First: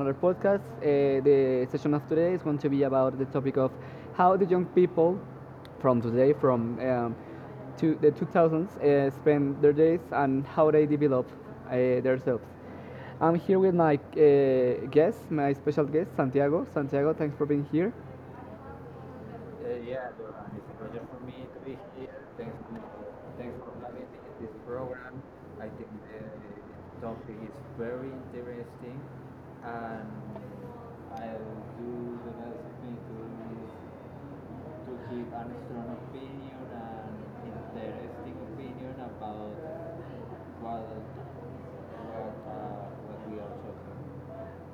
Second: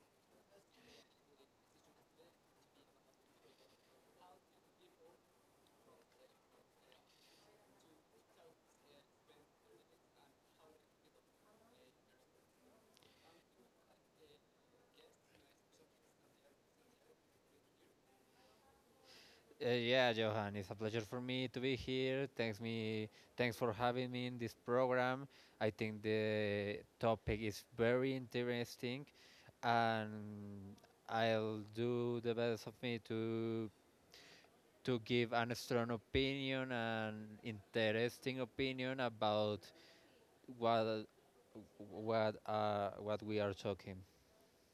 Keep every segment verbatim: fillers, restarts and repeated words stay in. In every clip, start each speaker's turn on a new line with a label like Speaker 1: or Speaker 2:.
Speaker 1: another podcast. Uh, the session of today is going to be about the topic of how the young people from today, from um, to the two thousands, uh, spend their days and how they develop uh, themselves. I'm here with my uh, guest, my special guest, Santiago. Santiago, thanks for being here.
Speaker 2: Uh, yeah, Johan, it's a pleasure for me to be here. Thanks me, thanks for having me in this program. I think the topic is very interesting, and I'll do the best of me to to give an strong opinion and interesting opinion about what what uh, what we are talking.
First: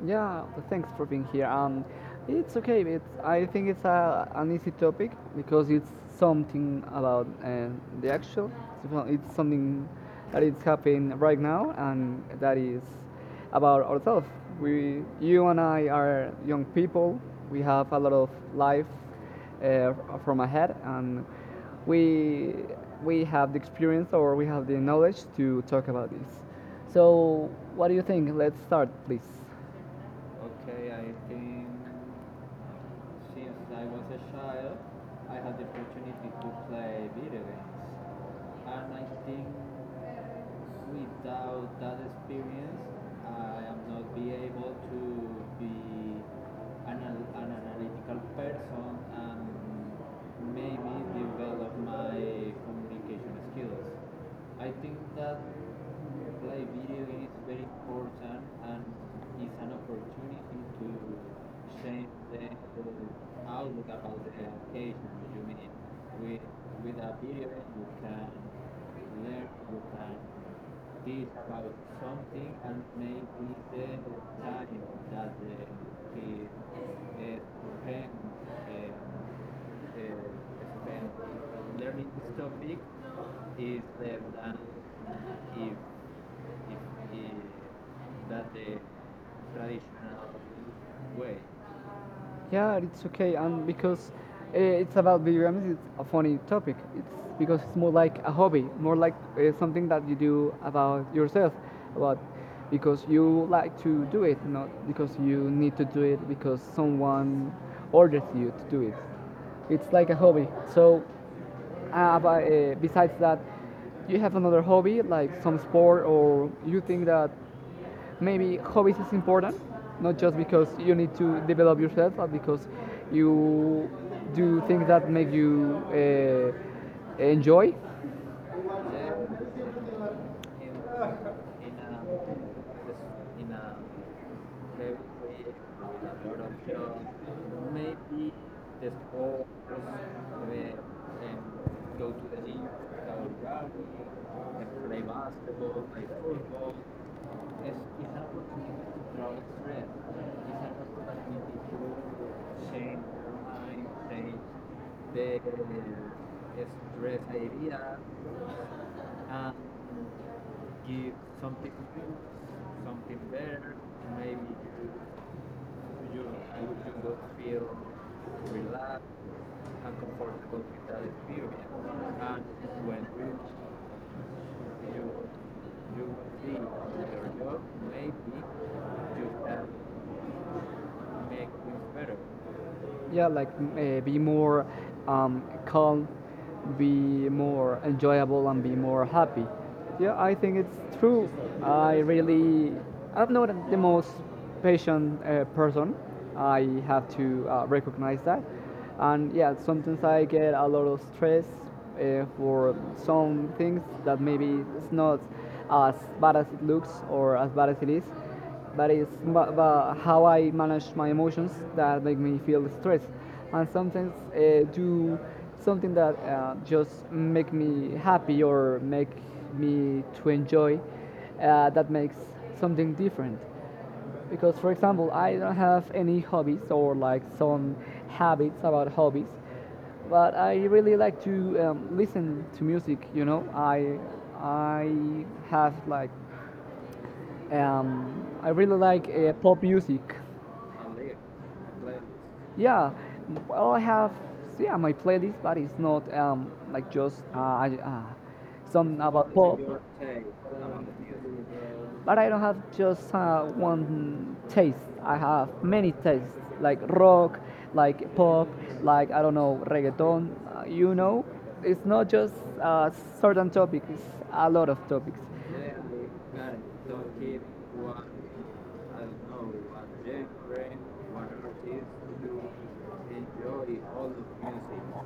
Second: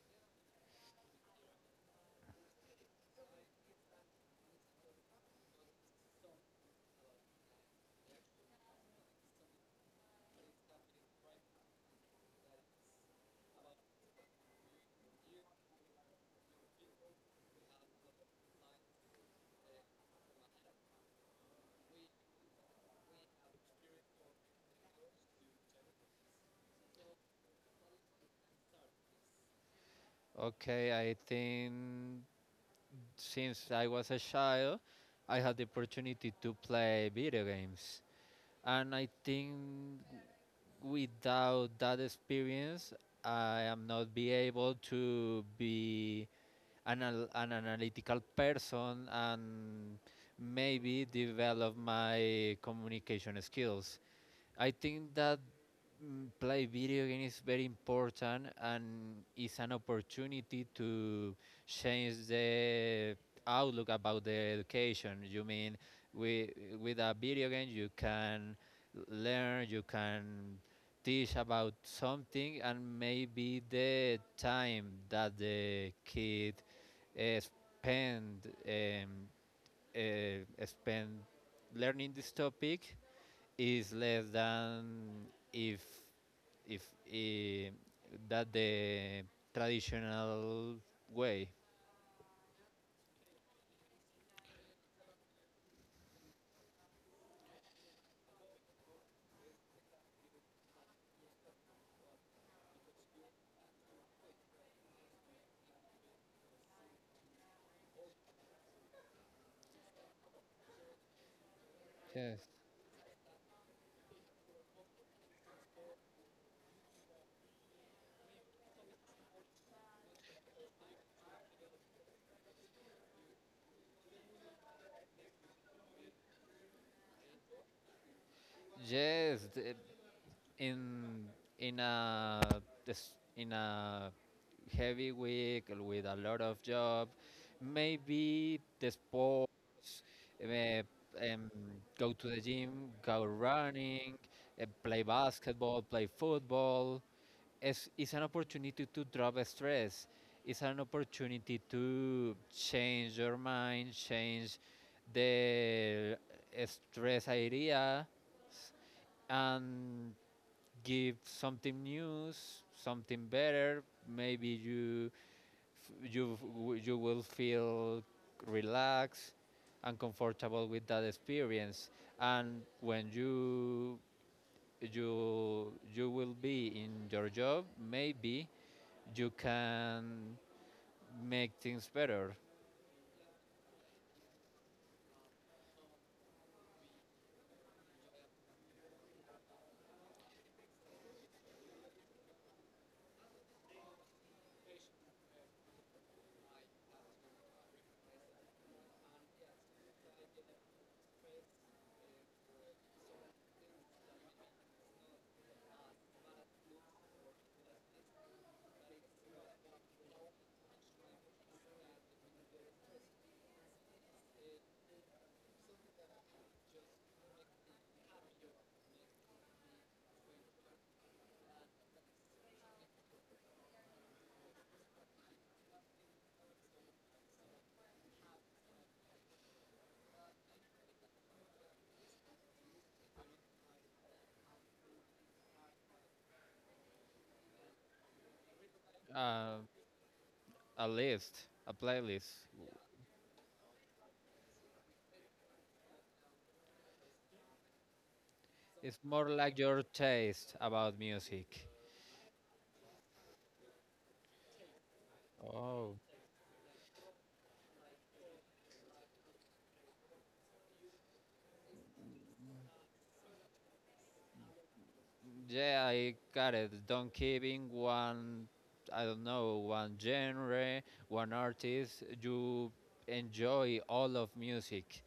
Speaker 1: Yeah, thanks for being here. Um, it's okay. It's I think it's a, an easy topic because it's something about uh, the actual. Well, it's something that is happening right now, and that is about ourselves. We, you and I, are young people. We have a lot of life uh, from ahead, and we we have the experience or we have the knowledge to talk about this. So, what do you think? Let's start, please.
Speaker 2: Okay, I think since I was a child, I had the opportunity to play video games. And I think without that experience, I am not be able to be an, al- an analytical person and maybe develop my communication skills. I think that mm, play video game is very important and is an opportunity to change the outlook about the education. You mean with with a video game you can learn, you can teach about something, and maybe the time that the kid uh, spend um, uh, spend learning this topic is less than if if eh, that the traditional way.
Speaker 1: Yeah, it's okay, and because uh, it's about video games, it's a funny topic. It's because it's more like a hobby, more like uh, something that you do about yourself, about because you like to do it, not because you need to do it because someone ordered you to do it. It's like a hobby. So, uh,
Speaker 2: Yes.
Speaker 1: but, uh, besides that, you have another hobby like some sport, or you think that maybe hobbies is important, not just because you need to develop yourself, but because you do things that make you uh, enjoy.
Speaker 2: Yes, th- in in a this- in a heavy week with a lot of job, maybe the sports, eh, um, go to the gym, go running, eh, play basketball, play football, it's, it's an opportunity to drop stress. It's an opportunity to change your mind, change the stress idea, and give something new, something better. Maybe you you you will feel relaxed and comfortable with that experience. And when you you you will be in your job, maybe you can make things better.
Speaker 1: Yeah, like uh, be more um, calm, be more enjoyable and be more happy. Yeah, I think it's true. I really, I'm not the most patient uh, person. I have to uh, recognize that, and yeah, sometimes I get a lot of stress uh, for some things that maybe it's not as bad as it looks or as bad as it is, but it's but, but how I manage my emotions that make me feel stressed, and sometimes uh, do something that uh, just make me happy or make me to enjoy, uh, that makes something different. Because, for example, I don't have any hobbies or like some habits about hobbies, but I really like to um, listen to music. You know, I I have like um, I really like uh,
Speaker 2: Uh,
Speaker 1: pop music.
Speaker 2: a list, a playlist.
Speaker 1: Yeah, well, I have yeah my playlist, but it's not um, like just uh, I- uh, some
Speaker 2: It's more
Speaker 1: about
Speaker 2: like
Speaker 1: pop.
Speaker 2: your taste about music.
Speaker 1: But I don't have just uh, one taste. I have many
Speaker 2: Oh,
Speaker 1: tastes, like rock, like pop, like I don't know reggaeton. Uh, you know, it's not just a certain topic. It's a lot of topics.
Speaker 2: yeah, I got it. Don't keep in one, I don't know, one genre, one artist. You enjoy all of music.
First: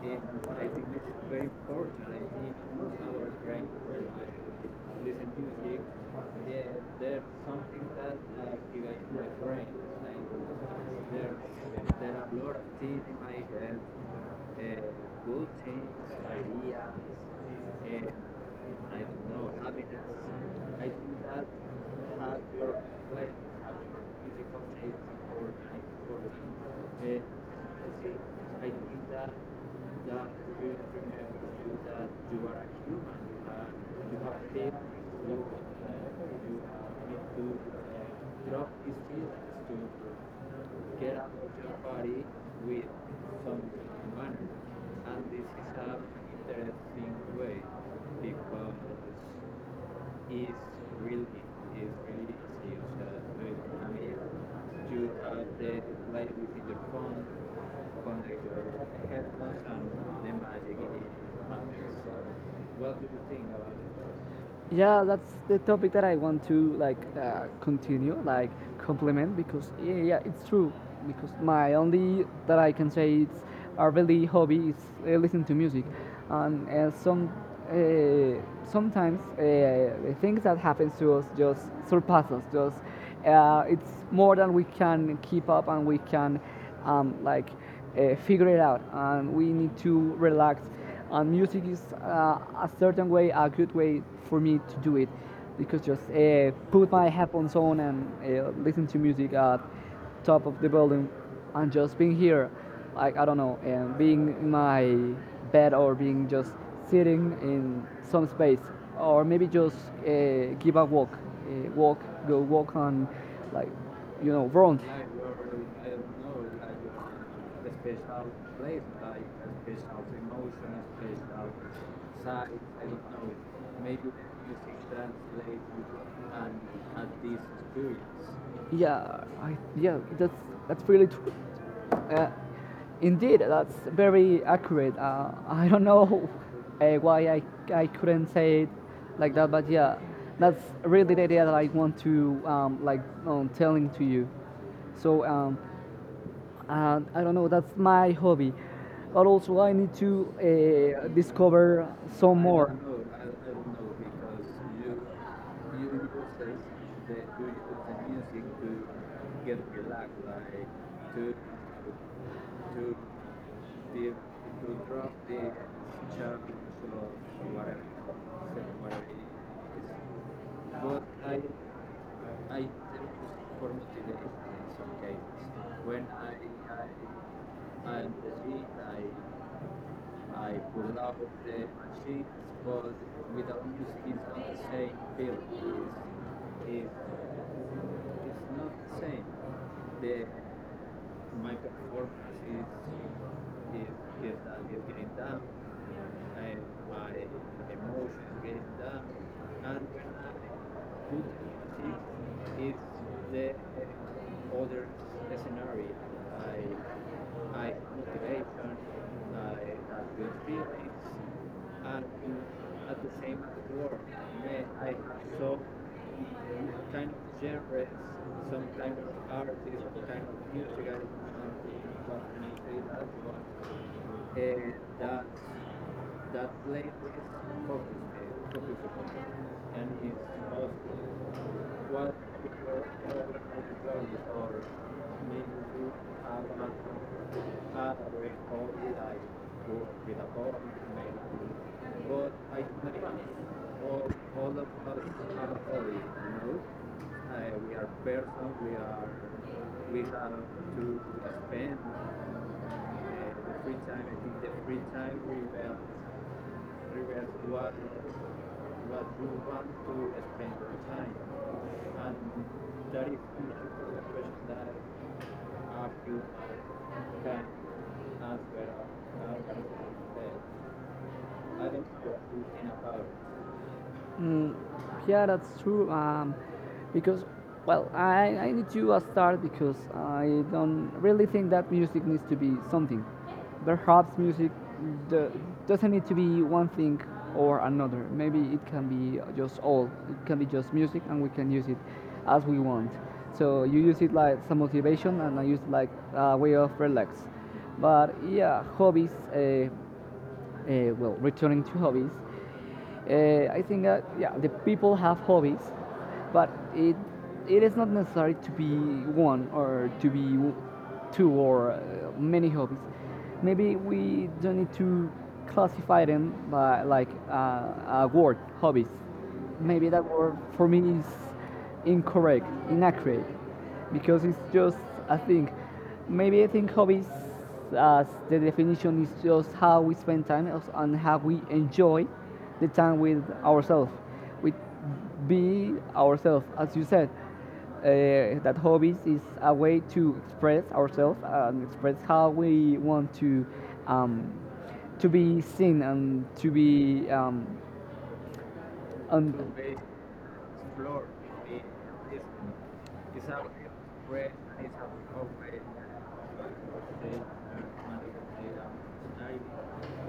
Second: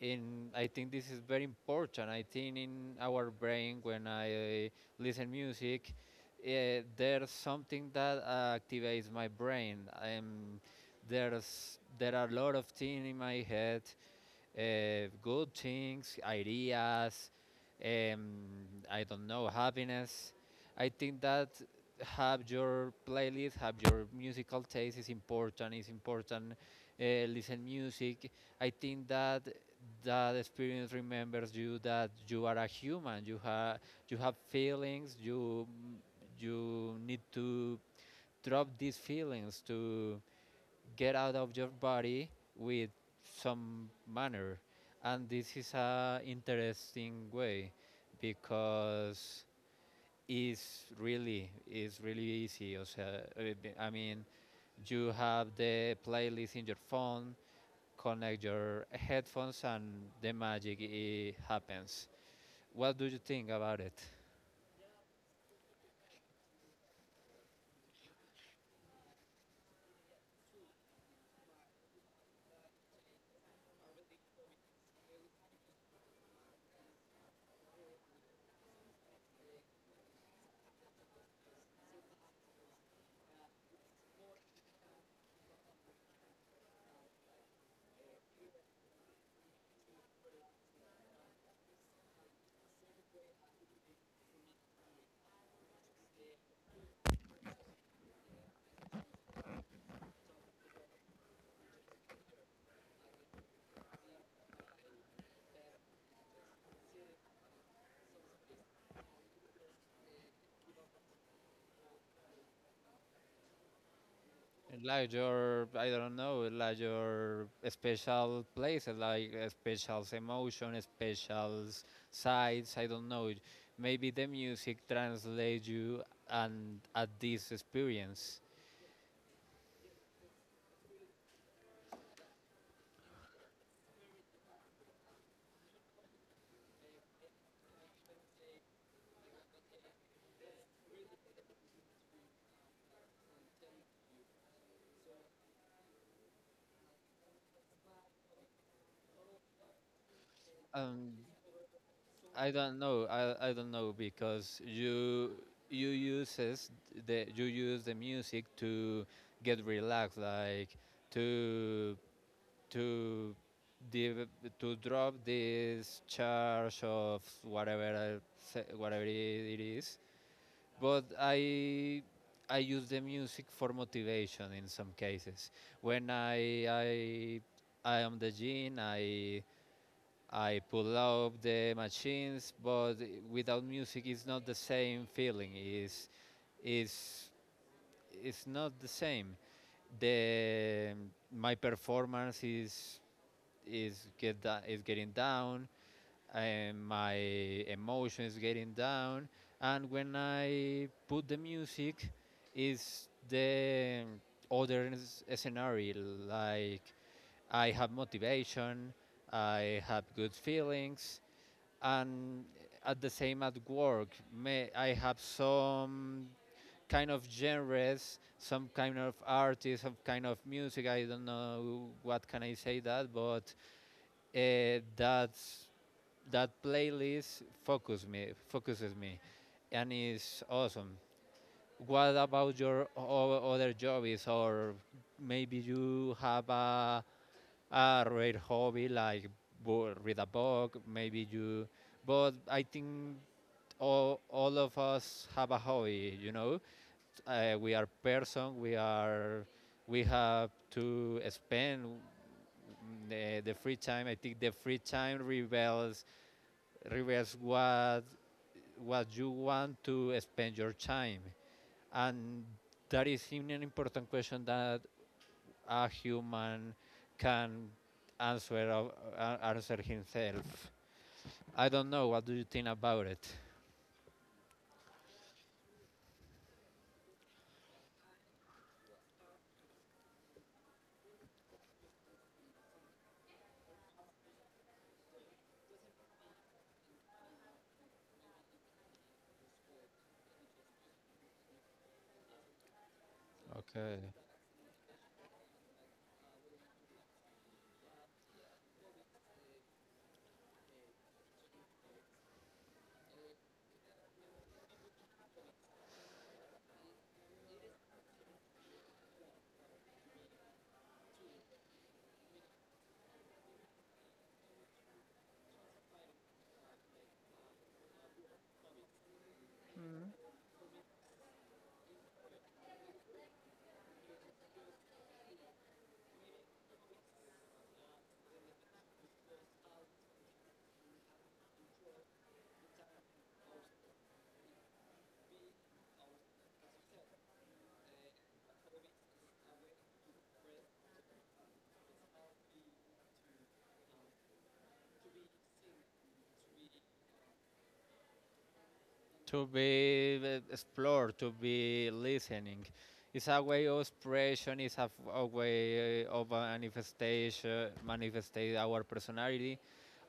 Speaker 2: And I think this is very important. I think in our brain when I uh, listen music, uh, there's something that uh, activates my brain. Um, there's there are a lot of things in my head uh, good things, ideas, um, I don't know, happiness. I think that have your playlist, have your musical taste is important. Is important. Uh, listen music. I think that that experience remembers you that you are a human. You have you have feelings. You you need to drop these feelings to get out of your body with some manner, and this is a interesting way because it's really it's really easy o sea, eh, mean you have the playlist in your phone, connect your headphones, and the magic eh, happens. What do you think about it?
Speaker 1: Yeah, that's the topic that I want to like uh, continue, like compliment, because yeah, yeah it's true, because my only that I can say it's a really hobby is uh, listen to music. And uh, some uh, sometimes uh, the things that happens to us just surpass us, just uh, it's more than we can keep up and we can um, like uh, figure it out, and we need to relax. Uh, music is uh, a certain way, a good way for me to do it, because just uh, put my headphones on and uh, listen to music at top of the building, and just being here, like I don't know, and being in my bed or being just sitting in some space, or maybe just uh, give a walk, uh, walk, go walk on, like you know, round.
Speaker 2: Like your, I don't know, like your special places, like uh, special emotion, special s- sides, I don't know, maybe the music translates you and at this experience.
Speaker 1: Yeah, I, yeah, that's that's really true. Uh, Indeed, that's very accurate. Uh, I don't know uh, why I, I couldn't say it like that, but yeah, that's really the idea that I want to um, like um, telling to you. So, um, uh, I don't know, that's my hobby, but also I need to uh,
Speaker 2: um
Speaker 1: discover some
Speaker 2: I
Speaker 1: more.
Speaker 2: don't know. i, I don't know because you you uses the you use the music to get relaxed, like to to div- to drop this charge of whatever I whatever it is. But I I use the music for motivation in some cases. When I I I am the gene, I I pull up the machines, but without music, it's not the same feeling. It's is is not the same. The My performance is is get da- is getting down, and my emotions getting down, and when I put the music, is the other s- scenario, like I have motivation, I have good feelings, and at the same at work, may I have some kind of genres, some kind of artists, some kind of music. I don't know what can I say that, but uh, that's that playlist focus me focuses me, and is awesome. What about your o- other hobbies, or maybe you have a a rare hobby like bo- read a book? Maybe you, but I think all all of us have a hobby. You know, uh, we are person. We are we have to spend the, the free time. I think the free time reveals reverse what what you want to spend your time, and that is an important question that a human can answer uh, answer himself. I don't know, what do you think about it?
Speaker 1: Mm, yeah, that's true. Um, because, well, I, I need to uh, start, because I don't really think that music needs to be something. Perhaps music do, doesn't need to be one thing or another. Maybe it can be just all. It can be just music, and we can use it as we want. So you
Speaker 2: Okay.
Speaker 1: use it like some motivation, and I use it like a way of relax. But yeah, hobbies. Uh, uh, well, returning to hobbies, uh, I think that yeah, the people have hobbies, but it it is not necessary to be one or to be w- two or uh, many hobbies. Maybe we don't need to classify them by like uh, a word, hobbies. Maybe that word for me is incorrect, inaccurate, because it's just I think maybe I think hobbies as the definition is just how we spend time as- and how we enjoy the time with ourselves, with be ourselves, as you said. Uh, that hobbies is a way to express ourselves and express how we want to um, to be seen and to be um, and
Speaker 2: To be uh, explored, to be listening. It's a way of expression. It's a a way uh, of manifestation, manifestate our personality.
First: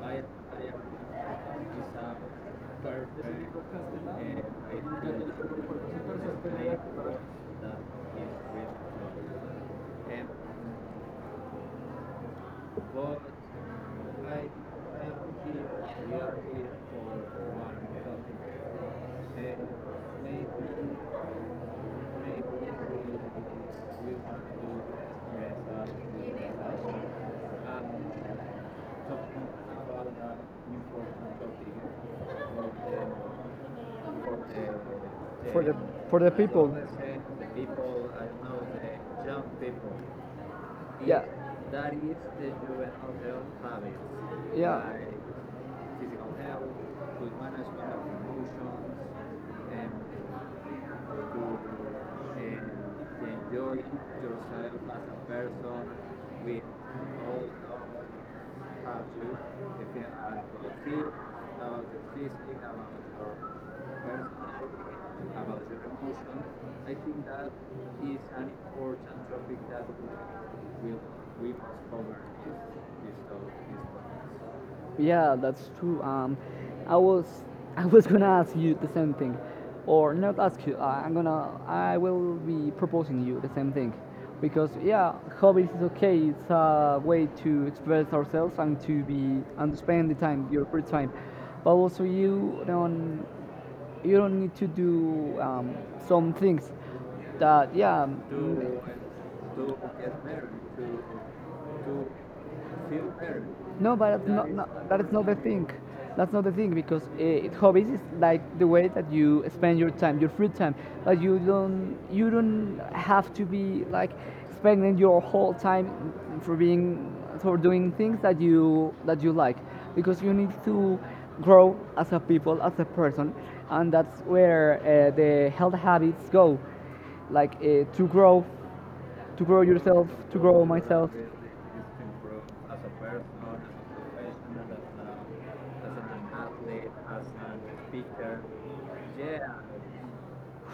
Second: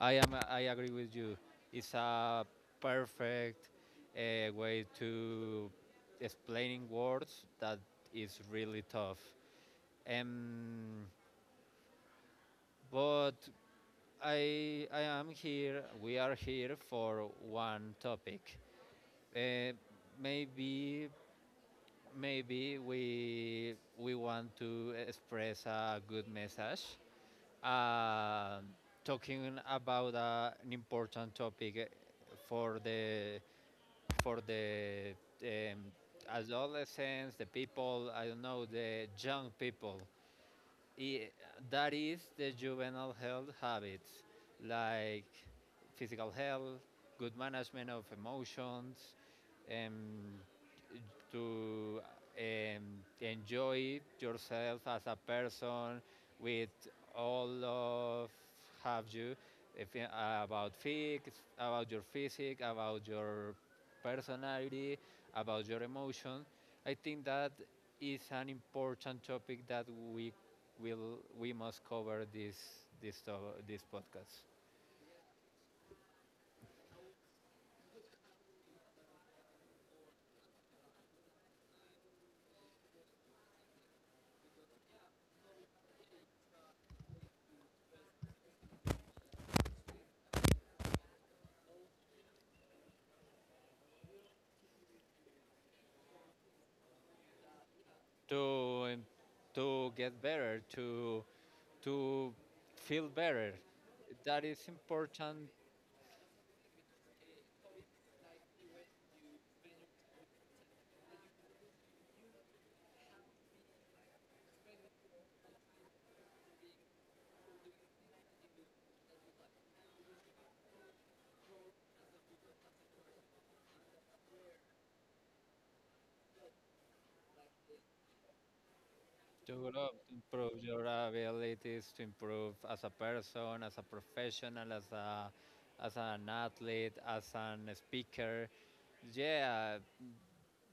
Speaker 2: I am. I agree with you. It's a perfect uh, way to explaining words that is really tough. Um, but I I am here. We are here for one topic. Uh, maybe Maybe we we want to express a good message. Uh, Talking about uh, an important topic for the for the um, adolescents, the people, I don't know, the young people. I, that is the juvenile health habits, like physical health, good management of emotions, um, to um, enjoy yourself as a person with all of have you if, you- about fix, about your physique, about your personality, about your emotion. I think that is an important topic that we we'll, we must cover this, this, uh, this podcast
Speaker 1: yeah, that's true. Um, I was I was gonna ask you the same thing, or not ask you. I- I'm gonna I will be proposing you the same thing, because yeah, hobbies is okay. It's a way to express ourselves and to be and to spend the time your free time, but also you don't you don't need to do um, some things that yeah.
Speaker 2: to, to get better, to, to feel
Speaker 1: mm,
Speaker 2: better.
Speaker 1: no, but that's
Speaker 2: That
Speaker 1: not,
Speaker 2: is
Speaker 1: not that is not the
Speaker 2: important
Speaker 1: thing. That's not the thing because uh, hobbies is like the way that you spend your time, your free time. Like you don't you don't have to be like spending your whole time for being for doing things that you that you like, because you need to grow as a people as a person, and that's where uh, the health habits go, like uh, to grow to
Speaker 2: to
Speaker 1: grow
Speaker 2: grow, up,
Speaker 1: yourself
Speaker 2: to
Speaker 1: to
Speaker 2: improve
Speaker 1: grow
Speaker 2: your
Speaker 1: myself.
Speaker 2: abilities, to improve as a person, as
Speaker 1: 嗯
Speaker 2: a professional, as a as an athlete, as an speaker. Yeah,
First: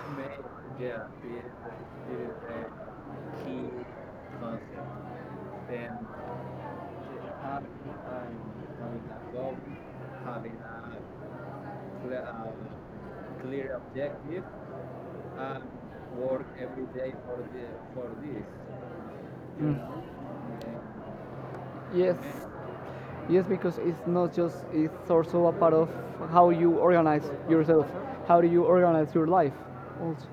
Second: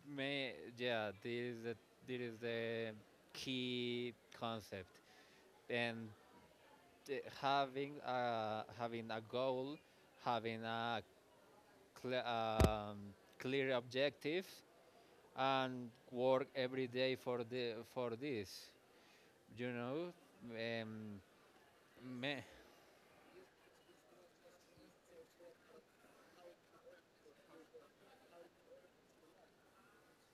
Speaker 2: may yeah, this is the, this is the key concept, and having a, having a goal, having a cle- um, clear objective, and work every day for the for this. You know, um,
Speaker 1: Yes.
Speaker 2: me,
Speaker 1: Yes, because it's not just, it's also a part of how you organize yourself. How do you organize your life also?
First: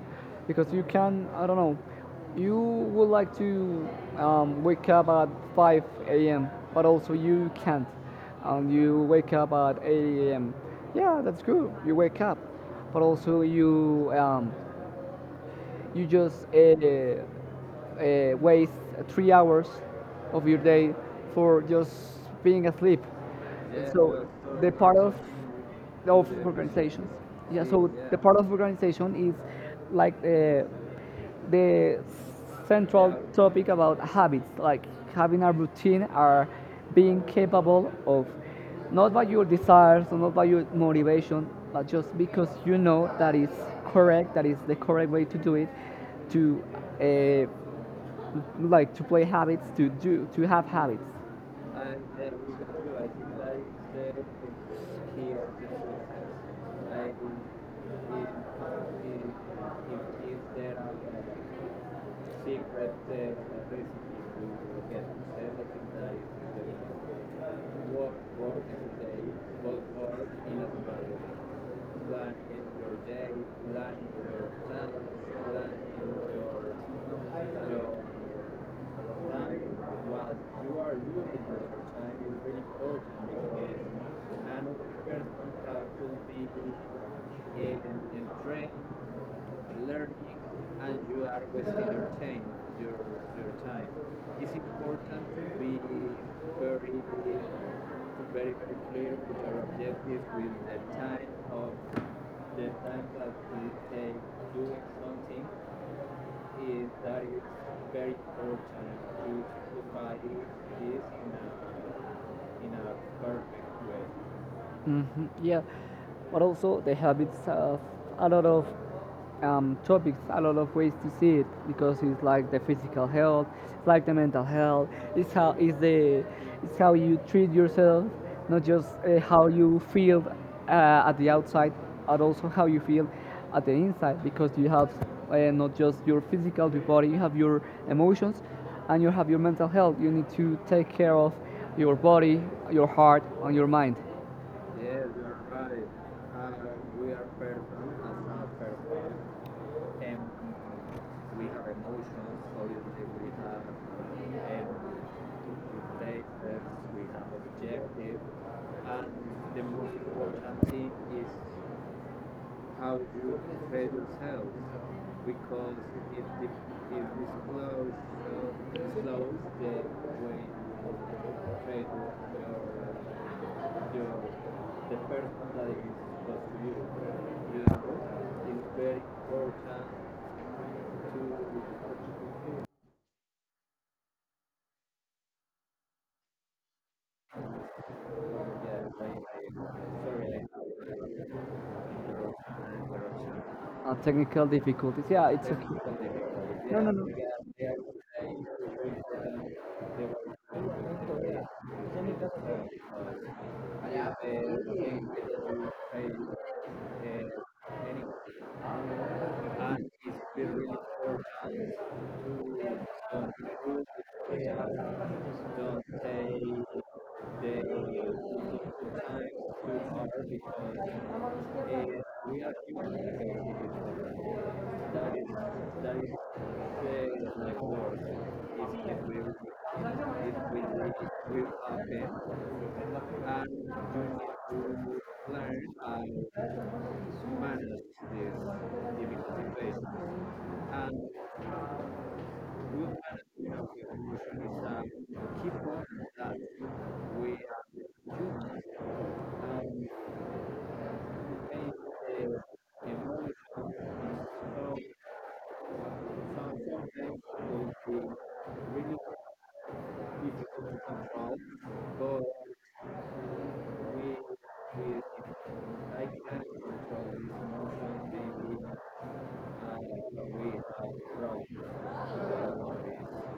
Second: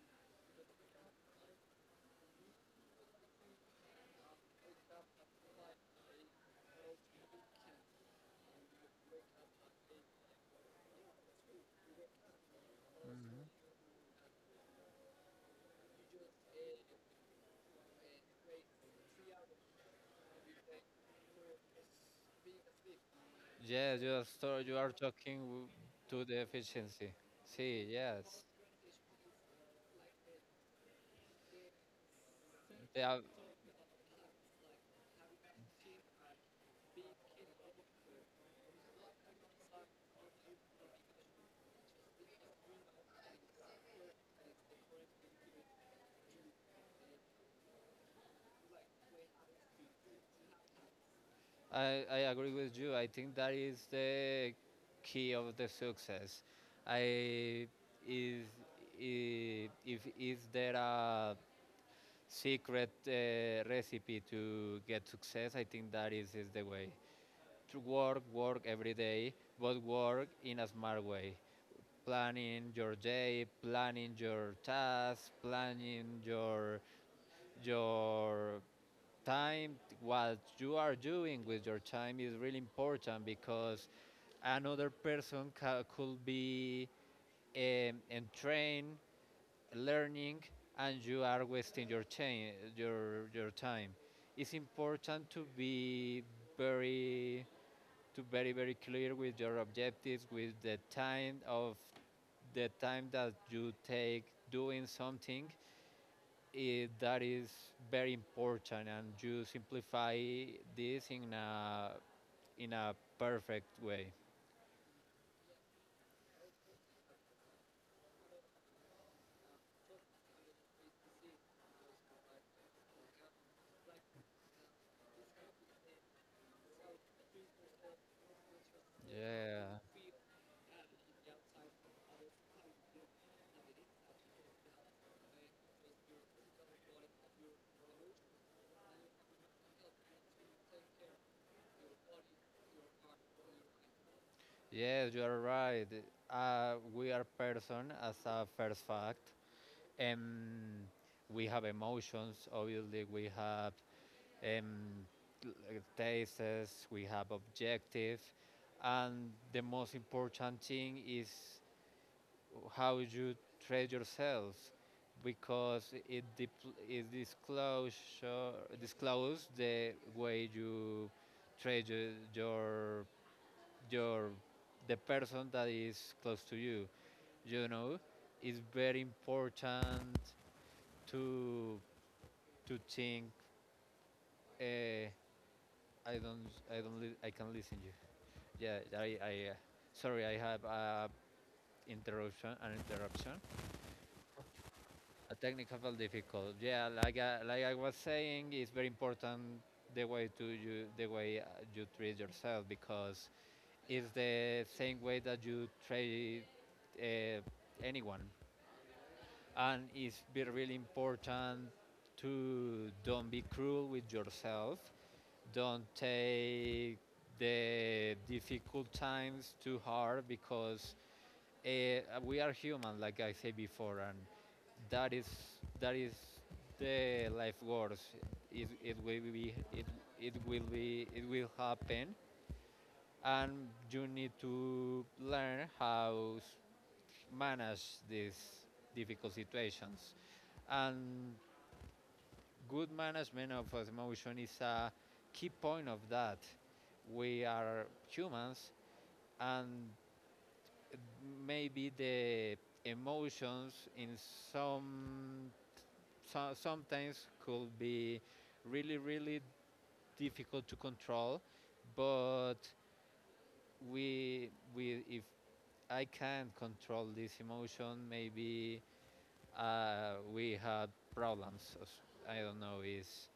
Speaker 1: Because you can, I don't know, you would like to um, wake up at five a m, but also you can't. And you wake up at eight a m. Yeah, that's good. You wake up. But also you um, you just uh, uh, waste three hours of your day for just being asleep.
Speaker 2: yes, you are,
Speaker 1: So
Speaker 2: so-
Speaker 1: the
Speaker 2: you are
Speaker 1: part of
Speaker 2: talking w- to
Speaker 1: of
Speaker 2: the
Speaker 1: organizations,
Speaker 2: efficiency.
Speaker 1: yeah.
Speaker 2: See,
Speaker 1: So the
Speaker 2: yes,
Speaker 1: part of organization is like uh, the central
Speaker 2: yeah,
Speaker 1: topic about habits, like having a routine are being capable of not by your desires or not by your motivation, but just because you know that is correct, that is the correct way to do it, to uh, like to play habits, to do, to have habits.
Speaker 2: I I agree with you. I think that is the key of the success. I is i- if is there a secret uh, recipe to get success. I think that is, is the way to work, work every day, but work in a smart way. Planning your day, planning your tasks, planning your your time. What you are doing with your time is really important because another person ca- could be um, entrained learning and you are wasting your chain, your your time. It's important to be very to very very clear with your objectives, with the time of the time that you take doing something. It, that is very important, and you simplify this in a in a perfect way.
Speaker 1: Hmm Yeah, but also the habits have it's uh, a lot of um, topics, a lot of ways to see it, because it's like the physical health, it's like the mental health, it's how it's the it's how you treat yourself, not just uh, how you
Speaker 2: Yeah.
Speaker 1: feel uh, at the outside, but also how you feel at the inside, because you have uh, not just your physical body, you have your emotions, and you have your mental health. You need to take care of your body, your heart, and your mind.
Speaker 2: Yes, you are right. Uh, we are person as a first fact. Um, we have emotions, obviously, we have um, tastes, we have objectives, and the most important thing is how you treat yourselves because it, dip- it disclosure, disclose the way you treat your your the person that is close to you. You know, it's very important to to think. Uh, I don't I don't li- I can listen you. Yeah, I I uh, sorry, I have a interruption, an interruption,
Speaker 1: Uh, technical difficulties. Yeah,
Speaker 2: a
Speaker 1: it's
Speaker 2: technical
Speaker 1: okay.
Speaker 2: difficult.
Speaker 1: No,
Speaker 2: Yeah,
Speaker 1: no, no.
Speaker 2: like I, like I was saying, it's very important the way to you the way uh, you treat yourself because it's the same way that you treat uh, anyone, and it's really important to don't be cruel with yourself, don't take the difficult times too hard because eh, we are human like I said before, and that is that is the life course. it, it will be it, it will be, it will happen, and you need to learn how s- manage these difficult situations, and good management of emotion is a key point of that. We are humans, and maybe the emotions in some so, sometimes could be really really difficult to control, but we we if I can't control this emotion, maybe uh, we had problems. I don't know, is.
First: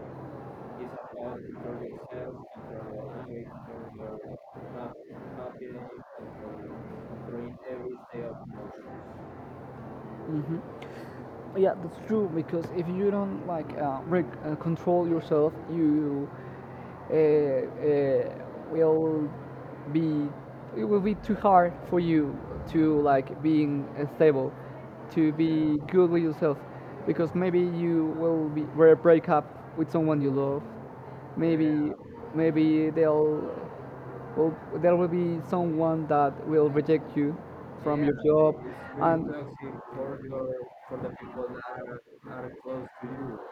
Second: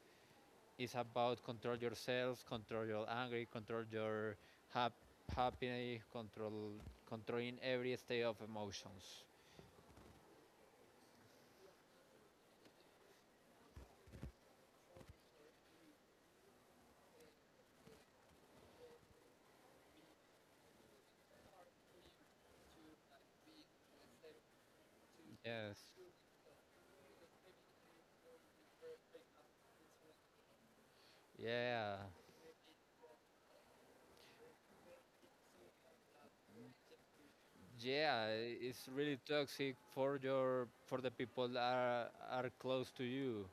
Speaker 2: It's about control yourselves, control your anger, control your hap- happiness, control controlling every state of emotions.
Speaker 1: Mm-hmm. Yeah, that's true, because if you don't like uh, reg- uh, control yourself you uh, uh, will be it will be too hard for you to like being uh, stable, to be
Speaker 2: Yes.
Speaker 1: good with yourself, because maybe you will be will break up with someone you love. Maybe
Speaker 2: Yeah.
Speaker 1: maybe they'll well, there will be someone that will reject you from your
Speaker 2: Yeah,
Speaker 1: job,
Speaker 2: it's really
Speaker 1: and
Speaker 2: toxic for your for the people that are are close to you.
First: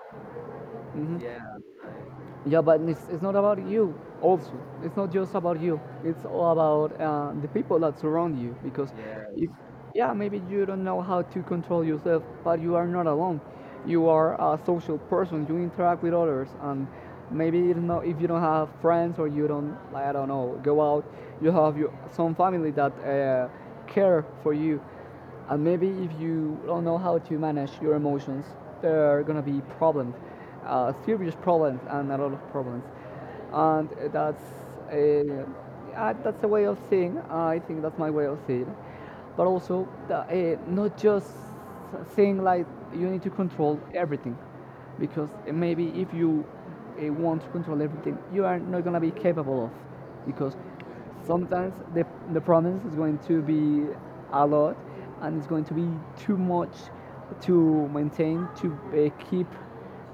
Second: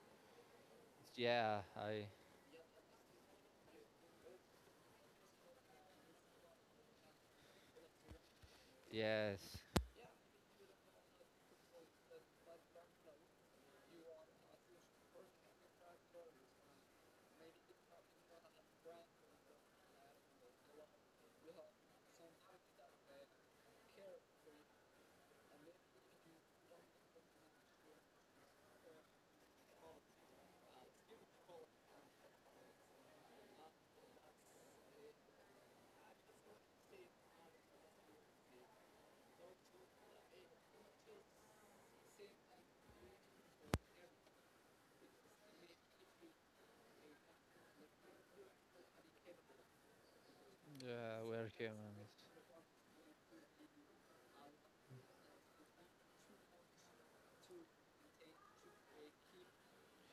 Speaker 1: Mhm.
Speaker 2: Yeah, I
Speaker 1: Yeah, but it's, it's not about you. Also, it's not just about you. It's all about uh, the people that surround you. Because
Speaker 2: yes.
Speaker 1: if yeah, maybe you don't know how to control yourself, but you are not alone. You are a social person. You interact with others, and maybe you know if you don't have friends or you don't like, I don't know, go out, you have your, some family that uh, care for you, and maybe if you don't know how to manage your emotions, there are gonna be problems, uh, serious problems and a lot of problems, and that's a, uh, that's a way of seeing. I think that's my way of seeing, but also the, uh, not just saying like you need to control everything, because uh, maybe if you uh, want to control everything, you are not gonna be capable of, because
Speaker 2: Yeah, we're
Speaker 1: sometimes the
Speaker 2: humans.
Speaker 1: the promise is going to be a lot, and it's going to be too much to maintain to uh, keep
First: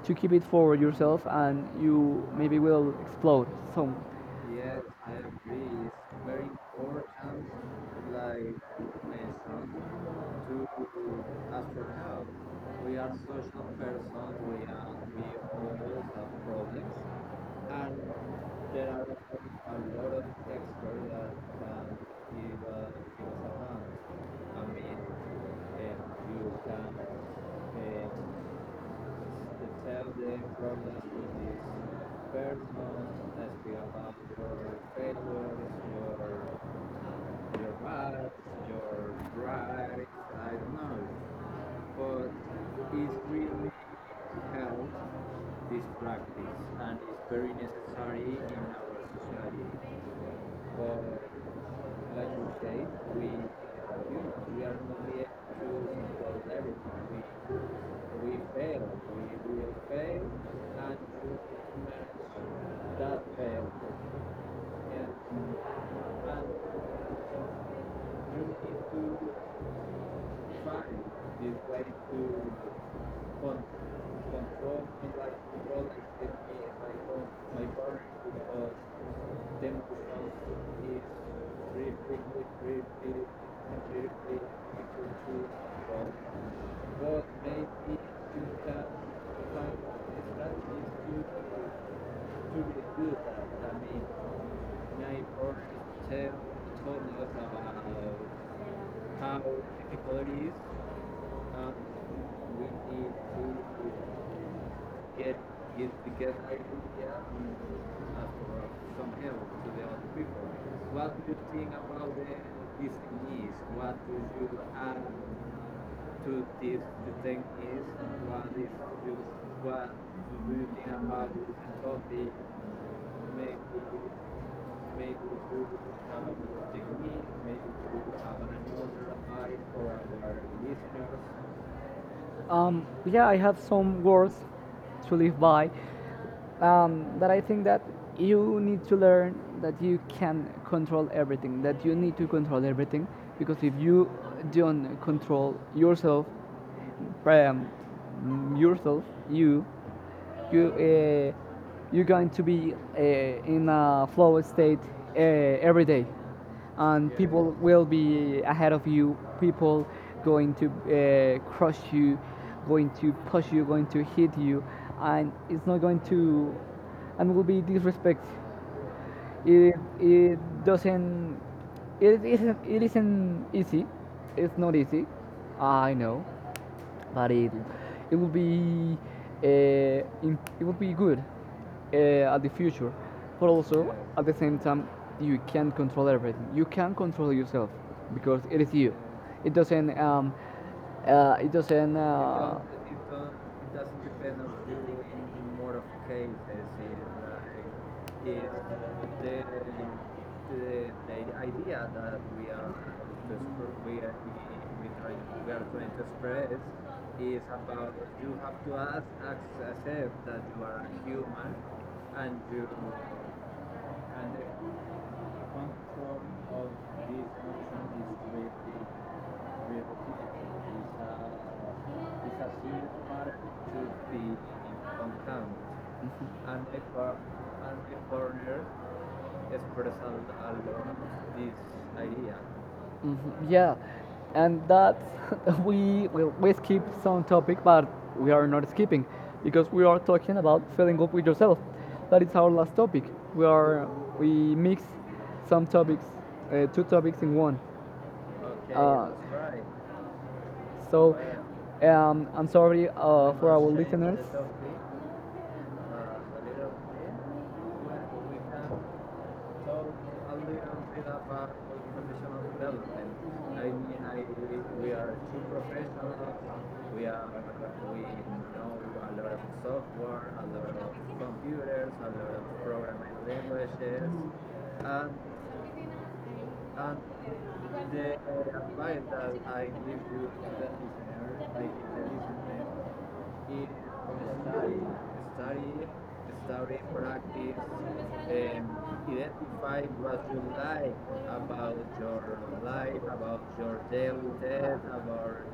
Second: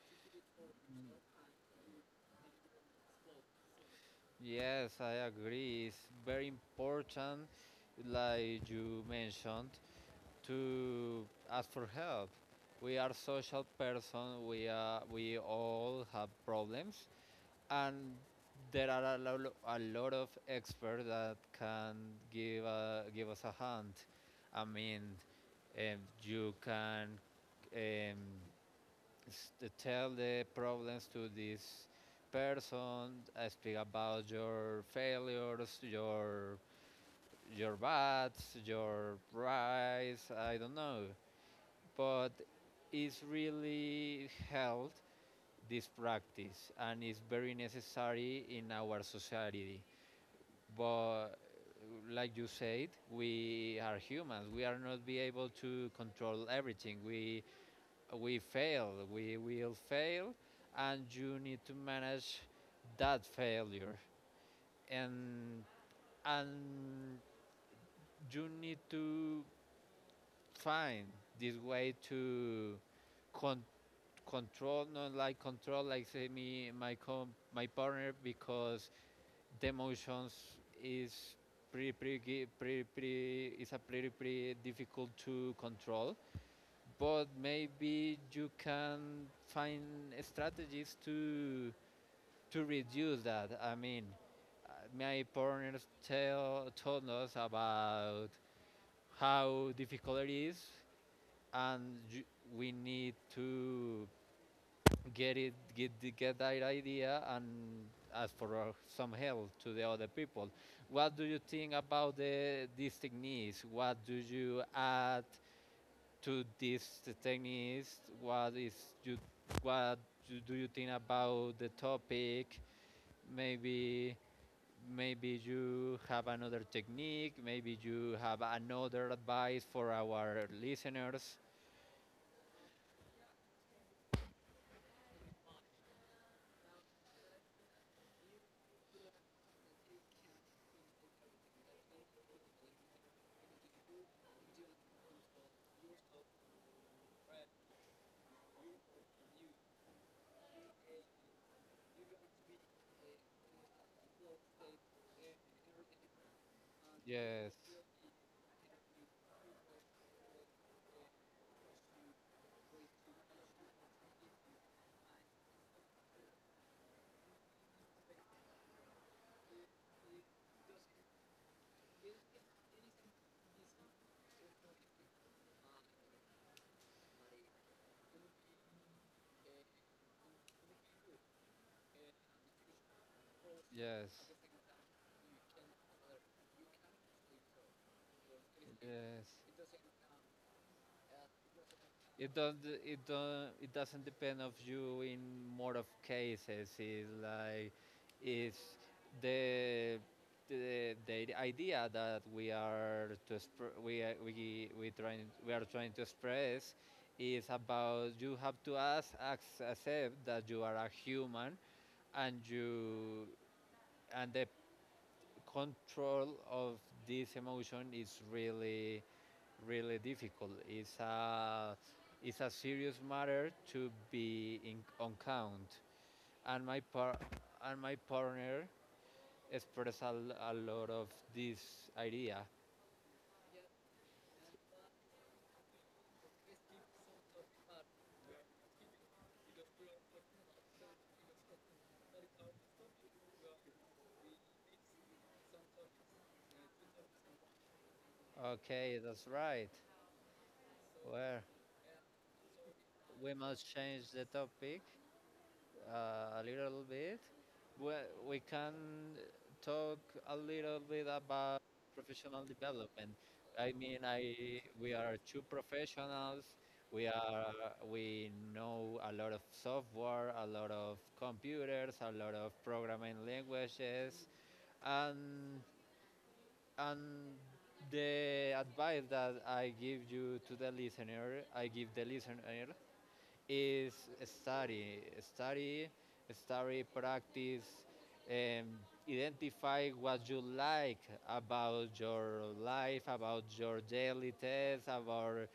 Speaker 1: to keep it for yourself, and you maybe will explode. So
Speaker 2: Yes, I agree. It's very important, like you mentioned, to ask for help. We are social person. We are we all have problems, and there are a, lo- a lot of experts that can give a, give us a hand. I mean, um, you can um, tell the problems to this person. uh, Speak about your failures, your your bads, your rise. I don't know, but it's really helped this practice and it's very necessary in our society. But like you said, we are humans. We are not be able to control everything. We we fail. We will fail, and you need to manage that failure. And and you need to find this way to con- control, not like control, like say me, my com, my partner, because the emotions is pretty, pretty, pretty, pretty, is a pretty, pretty difficult to control. But maybe you can find strategies to to reduce that. I mean, uh, my partners tell told us about how difficult it is, and we need to get it get get that idea and ask for uh, some help to the other people. What do you think about the, these techniques? What do you add to these techniques? what is you what do you think about the topic? maybe Maybe you have another technique, maybe you have another advice for our listeners.
Speaker 1: Um, yeah, I have some words to live by. Um, but I think that you need to learn that you can control everything, that you need to control everything, because if you don't control yourself, um, yourself, you, you uh, you're going to be uh, in a flow state uh, every day, and
Speaker 2: Yes.
Speaker 1: people will be ahead of you. People going to uh, crush you, going to push you, going to hit you, and it's not going to and will be disrespect. it, it doesn't. It isn't. It isn't easy. It's not easy. I know, but it it will be uh, im- it will be good uh, at the future. But also
Speaker 2: Yes.
Speaker 1: at the same time, you can't control everything. You can control yourself because it is you. It
Speaker 2: Yes.
Speaker 1: doesn't. Um, uh, it doesn't.
Speaker 2: It don't.
Speaker 1: Uh,
Speaker 2: It don't. It doesn't depend of you in more of cases. It's like it's the the, the idea that we are to exp- we are- we we trying we are trying to express is about you have to ask, ac- accept that you are a human and you and the control of this emotion is really really difficult. It's a it's a serious matter to be in, on count, and my par and my partner expressed a a lot of this idea.
Speaker 1: mhm. Yeah, and that we will we skip some topic, but we are not skipping because we are talking about filling up with yourself. That is our last topic. We are we mix some topics, uh, two topics in one. Okay.
Speaker 2: Okay,
Speaker 1: Uh,
Speaker 2: that's
Speaker 1: that's right.
Speaker 2: right.
Speaker 1: so
Speaker 2: Well,
Speaker 1: Well, um, I'm sorry, uh,
Speaker 2: we
Speaker 1: I'm for not our
Speaker 2: must
Speaker 1: changing
Speaker 2: change the
Speaker 1: listeners. The topic.
Speaker 2: topic uh, a little bit. We, we can talk a little bit about professional development. I mean, I we are two professionals. We are we know a lot of software, a lot of computers, a lot of programming languages, and and the advice that I give you to the listener, I give the listener is study, study, study, practice, um, identify what you like about your life, about your daily tasks, about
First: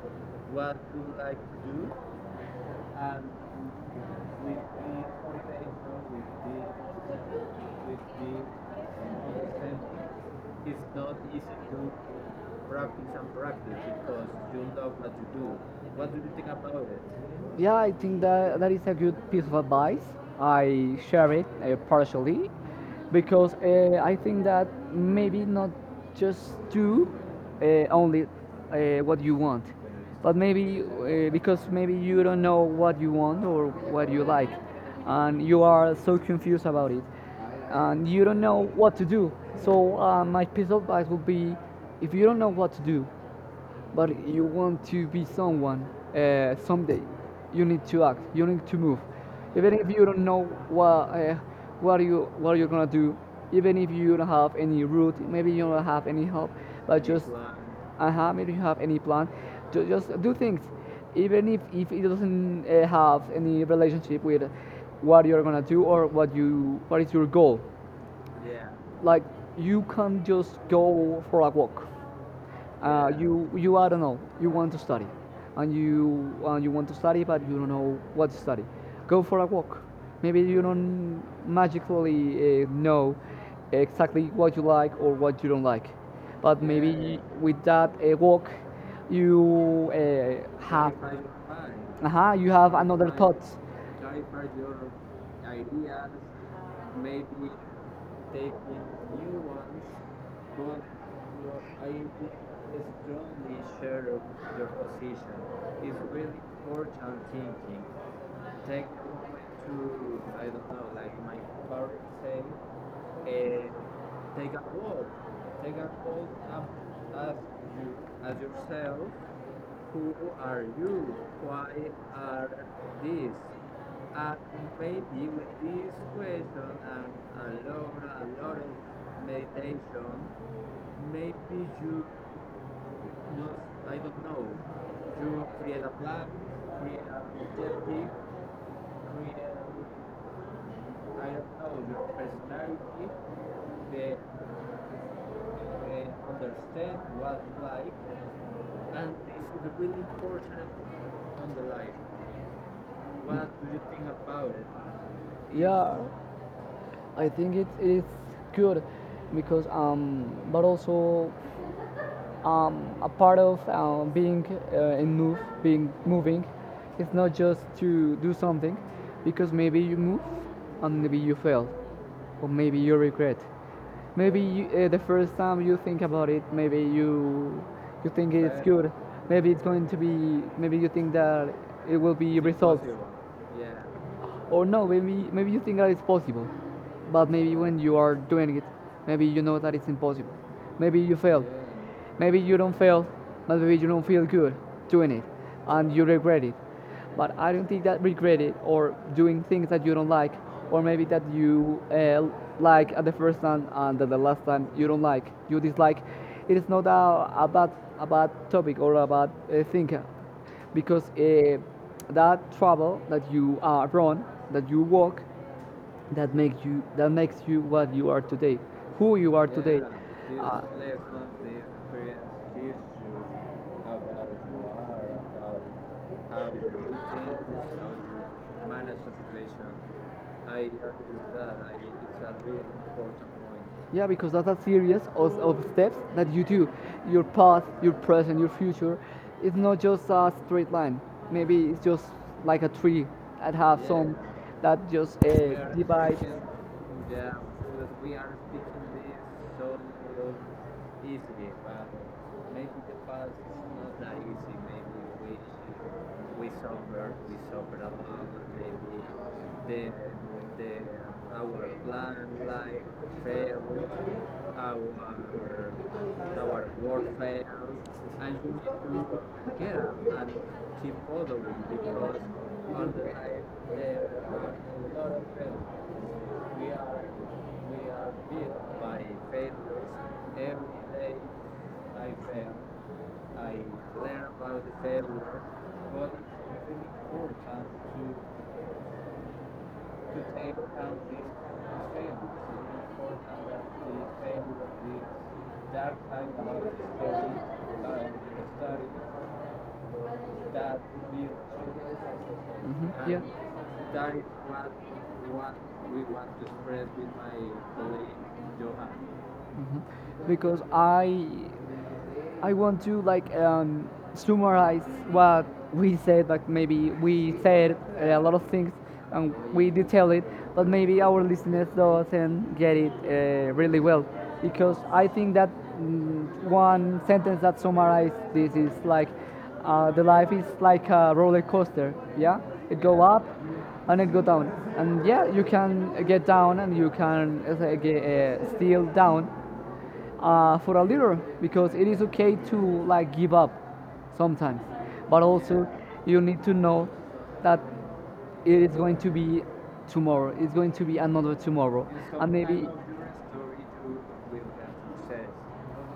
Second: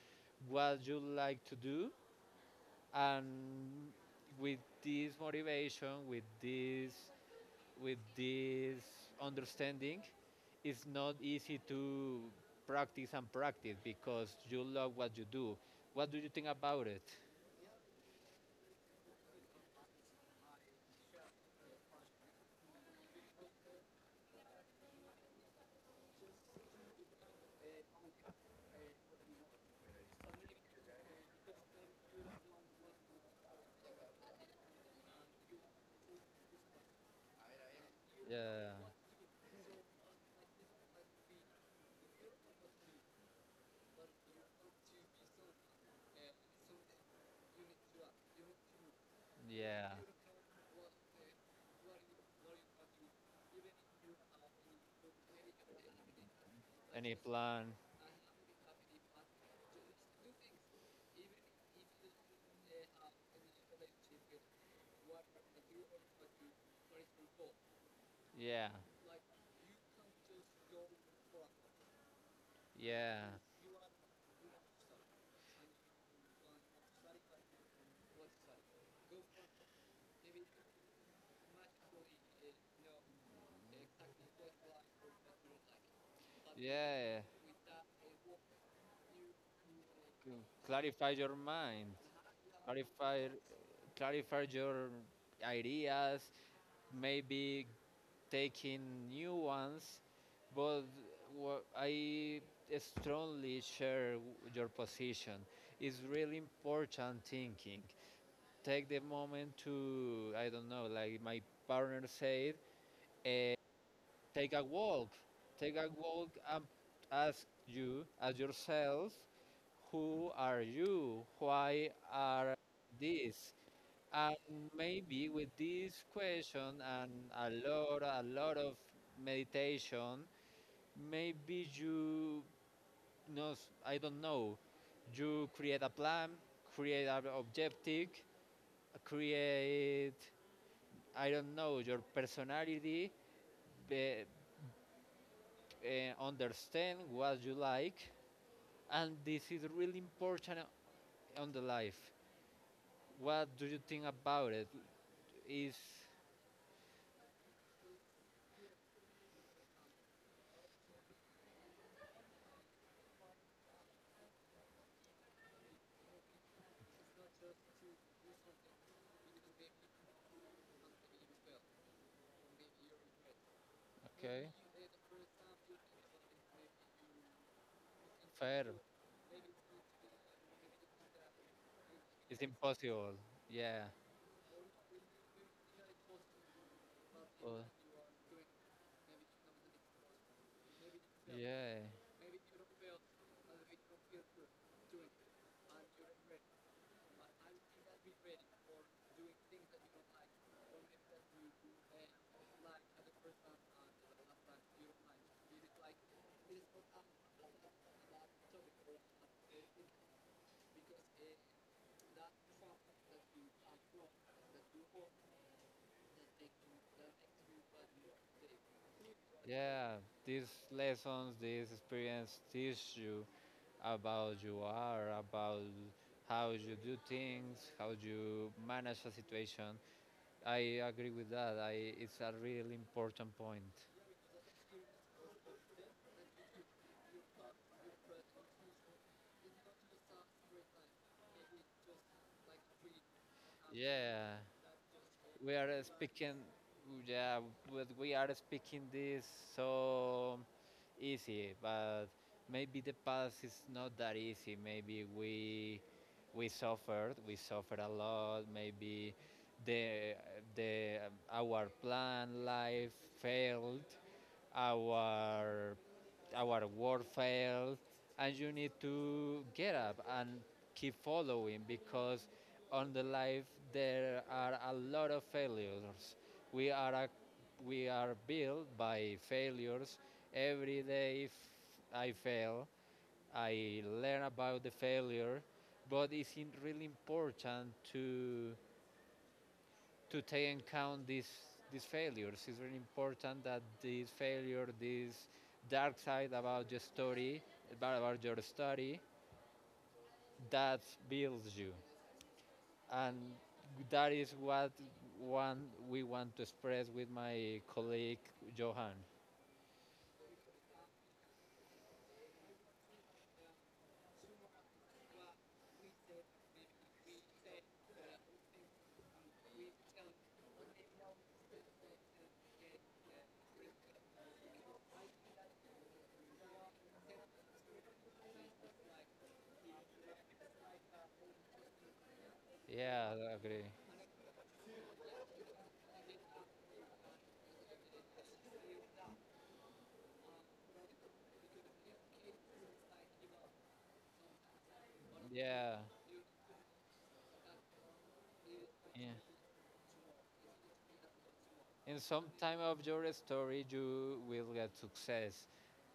Speaker 2: what you like to do, and with this motivation, with this, with this understanding, it's not easy to practice and practice because you love what you do. What do you think about it?
Speaker 1: Yeah, I think that that is a good piece of advice. I share it uh, partially because uh, I think that maybe not just do uh, only uh, what you want, but maybe uh, because maybe you don't know what you want or what you like, and you are so confused about it, and you don't know
Speaker 2: Yeah.
Speaker 1: what to do. So uh, my piece of advice would be, if you don't know what to do, but you want to be someone uh, someday, you need to act, you need to move even if
Speaker 2: Yeah.
Speaker 1: you don't know what uh, what you what you're gonna do, even if you don't have any route, maybe you don't have any help, but
Speaker 2: Any
Speaker 1: just
Speaker 2: plan?
Speaker 1: uh-huh, maybe you have any plan, ju- just do things even if, if it doesn't uh, have any relationship with what you're gonna do or what you what is your goal,
Speaker 2: Yeah.
Speaker 1: like you can just go for a walk. Uh,
Speaker 2: Yeah.
Speaker 1: you you I don't know. You want to study, and you uh, you want to study, but you don't know what to study. Go for a walk. Maybe you don't magically uh, know exactly what you like or what you don't like, but yeah, maybe Yeah.
Speaker 2: Yeah.
Speaker 1: with that uh, walk, you
Speaker 2: C-
Speaker 1: uh, have
Speaker 2: Clarify your mind.
Speaker 1: uh-huh, you have another
Speaker 2: Clarify
Speaker 1: thought.
Speaker 2: clarify your ideas. Maybe taking new ones. But wha- I strongly share w- your position. It's really important thinking. Take the moment to, I don't know, like my partner said, take a walk. Take a walk and ask you, ask yourself, who are you? Why are this? And maybe with this question and a lot, a lot of meditation, maybe you, no, I don't know, you create a plan, create an objective, create, I don't know, your personality, be- uh, understand what you like, and this is really important on the life. What do you think about it?
Speaker 1: Yes.
Speaker 2: Is
Speaker 1: Yeah, I think it is good because um, but also um, a part of uh, being uh, in move, being moving, it's not just to do something, because maybe you move, and maybe you fail, or maybe you regret. Maybe
Speaker 2: okay,
Speaker 1: you, uh, the first time you think about it, maybe you you think it's
Speaker 2: fair?
Speaker 1: good. Maybe it's going to be. Maybe you think that it will be.
Speaker 2: It's
Speaker 1: It's resolved.
Speaker 2: impossible? Yeah.
Speaker 1: Or no, maybe maybe you think that it's possible, but maybe
Speaker 2: Well,
Speaker 1: when you are doing it, maybe you know that it's impossible, maybe you fail,
Speaker 2: yeah.
Speaker 1: maybe you don't fail, but maybe you don't feel good doing it and you regret it. But I don't think that regret it or doing things that you don't like, or maybe that you uh, like at the first time and at the last time you don't like, you dislike, it is not a, a bad, a bad topic or a bad uh, thing, because uh, that travel that you uh, run, that you walk, that makes you that makes you what you are today, who you are.
Speaker 2: Yeah. These lessons, this experience teach you about you are, about how you do things, how you manage a situation. I agree with that. I, it's a really important point.
Speaker 1: Yeah, because that's a series of, of steps that you do. Your past, your present, your future. It's not just a straight line. Maybe it's just like a tree that have some
Speaker 2: Yeah,
Speaker 1: that just uh,
Speaker 2: we are
Speaker 1: we divides.
Speaker 2: speaking yeah, but we are speaking this so easy, but maybe the past is not that easy, maybe we we suffered we suffered a lot, maybe the the our plan life failed, our our work failed, and you need to get up and keep following because on the life there are a lot of failures. We are a, we are built by failures. Every day if I fail, I learn about the failure, but it's really important to to take in account these these failures. It's really important that this failure, this dark side about your story, about your story, that builds you
Speaker 1: Mhm.
Speaker 2: and that is what one we want to express with my colleague Johan.
Speaker 1: Mhm. Because I I want to like um, summarize what we said. Like maybe we said uh, a lot of things and we detail it, but maybe our listeners doesn't get it uh, really well, because I think that mm, one sentence that summarizes this is like uh, the life is like a roller coaster. Yeah, it go
Speaker 2: Yeah,
Speaker 1: up
Speaker 2: I agree.
Speaker 1: and it go down, and yeah, you can get down and you can uh, get, uh, still down uh, for a leader, because it is okay to like give up sometimes, but also
Speaker 2: Yeah,
Speaker 1: you need to know that it is going to
Speaker 2: yeah.
Speaker 1: be tomorrow. It's going to be another tomorrow.
Speaker 2: In some
Speaker 1: And
Speaker 2: time
Speaker 1: maybe
Speaker 2: of your story, you will get success,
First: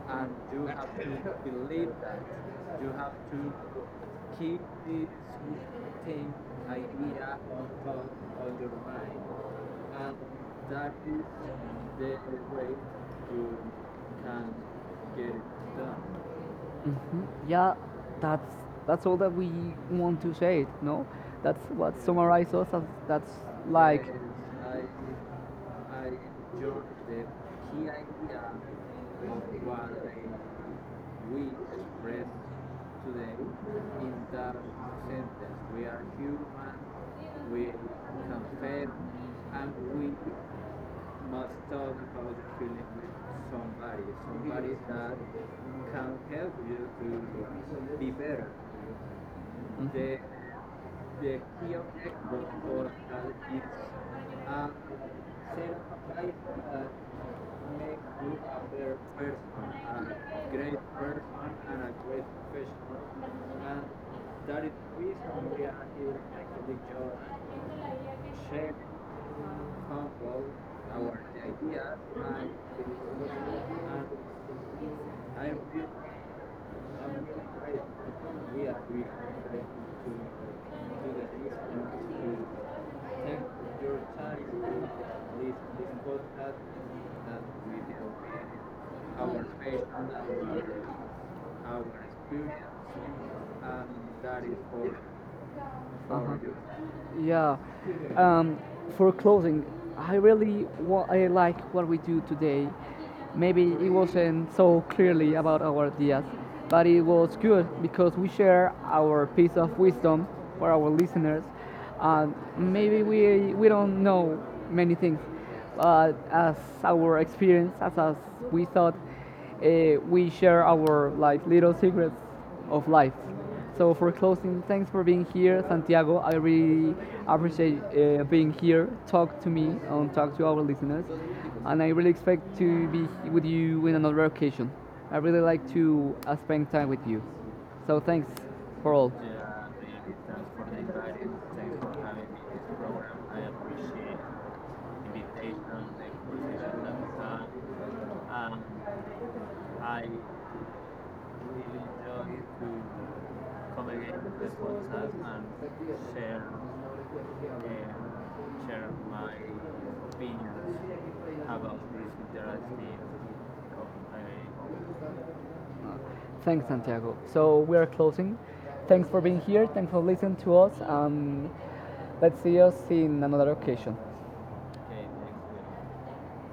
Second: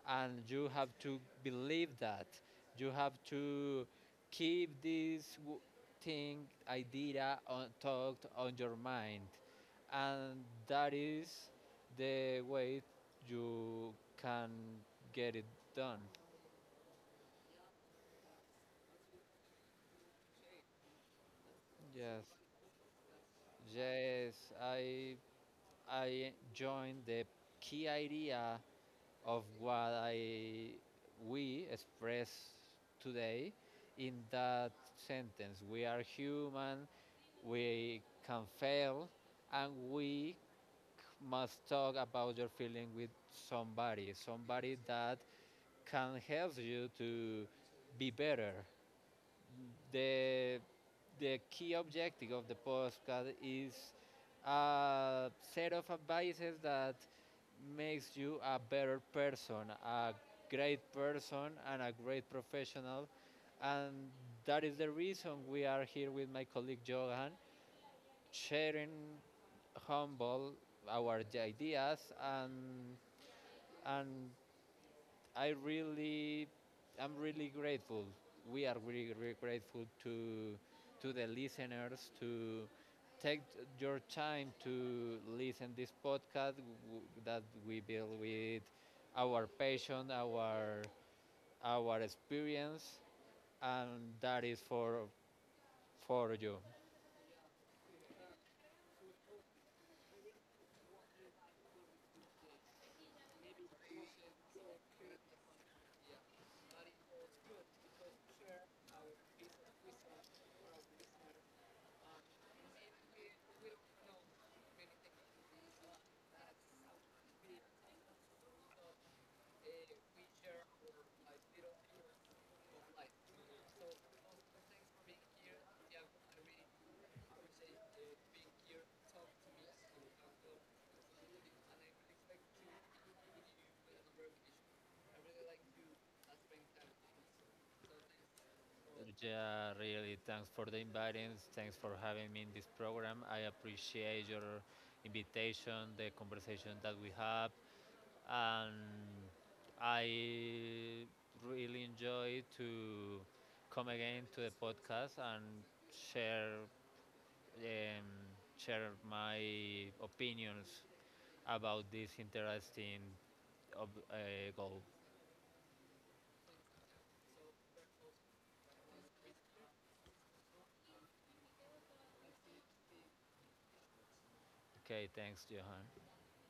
Speaker 2: and you have to believe that. You have to keep this w- thing, idea,
Speaker 1: top
Speaker 2: on, thought on your mind,
Speaker 1: of
Speaker 2: and that is the way you can get it done.
Speaker 1: hmm. Yeah, that's that's all that we want to say. No, that's what
Speaker 2: Yes,
Speaker 1: summarizes us. As, that's
Speaker 2: yes. I I joined the key idea of what I we express today in that sentence. We are human. We can fail, and we c- must talk about your feeling with somebody, somebody that can help you to be better. The, the key objective of the postcard is a set of advices that makes you a better person, a great person, and a great professional. And that is the reason we are here with my colleague Johan, sharing humble our ideas and and I really, I'm really grateful. We are really, really grateful to to the listeners to take your time to listen this podcast w- that we build with our passion, our our experience, and that is for for you.
Speaker 1: yeah. Um, for closing, I really wa- I like what we do today. Maybe it wasn't so clearly about our ideas, but it was good because we share our piece of wisdom for our listeners. And maybe we we don't know many things, but as our experience, as, as we thought, uh, we share our like little secrets of life. So for closing, thanks for being here, Santiago. I really appreciate uh, being here. Talk to me and talk to our listeners, and I really expect to be with you in another occasion. I really like to uh, spend time with you. So thanks for all.
Speaker 2: Yeah, really. Thanks for the inviting. Thanks for having me in this program. I appreciate your invitation, the conversation that we have, and I really enjoy to come again to the podcast and share um, share my opinions about this interesting ob- uh, goal.
Speaker 1: Uh, Thanks, Santiago. So we are closing. Thanks for being here. Thanks for listening to us. Um, let's see us in another occasion.
Speaker 2: Okay, thanks, Johan.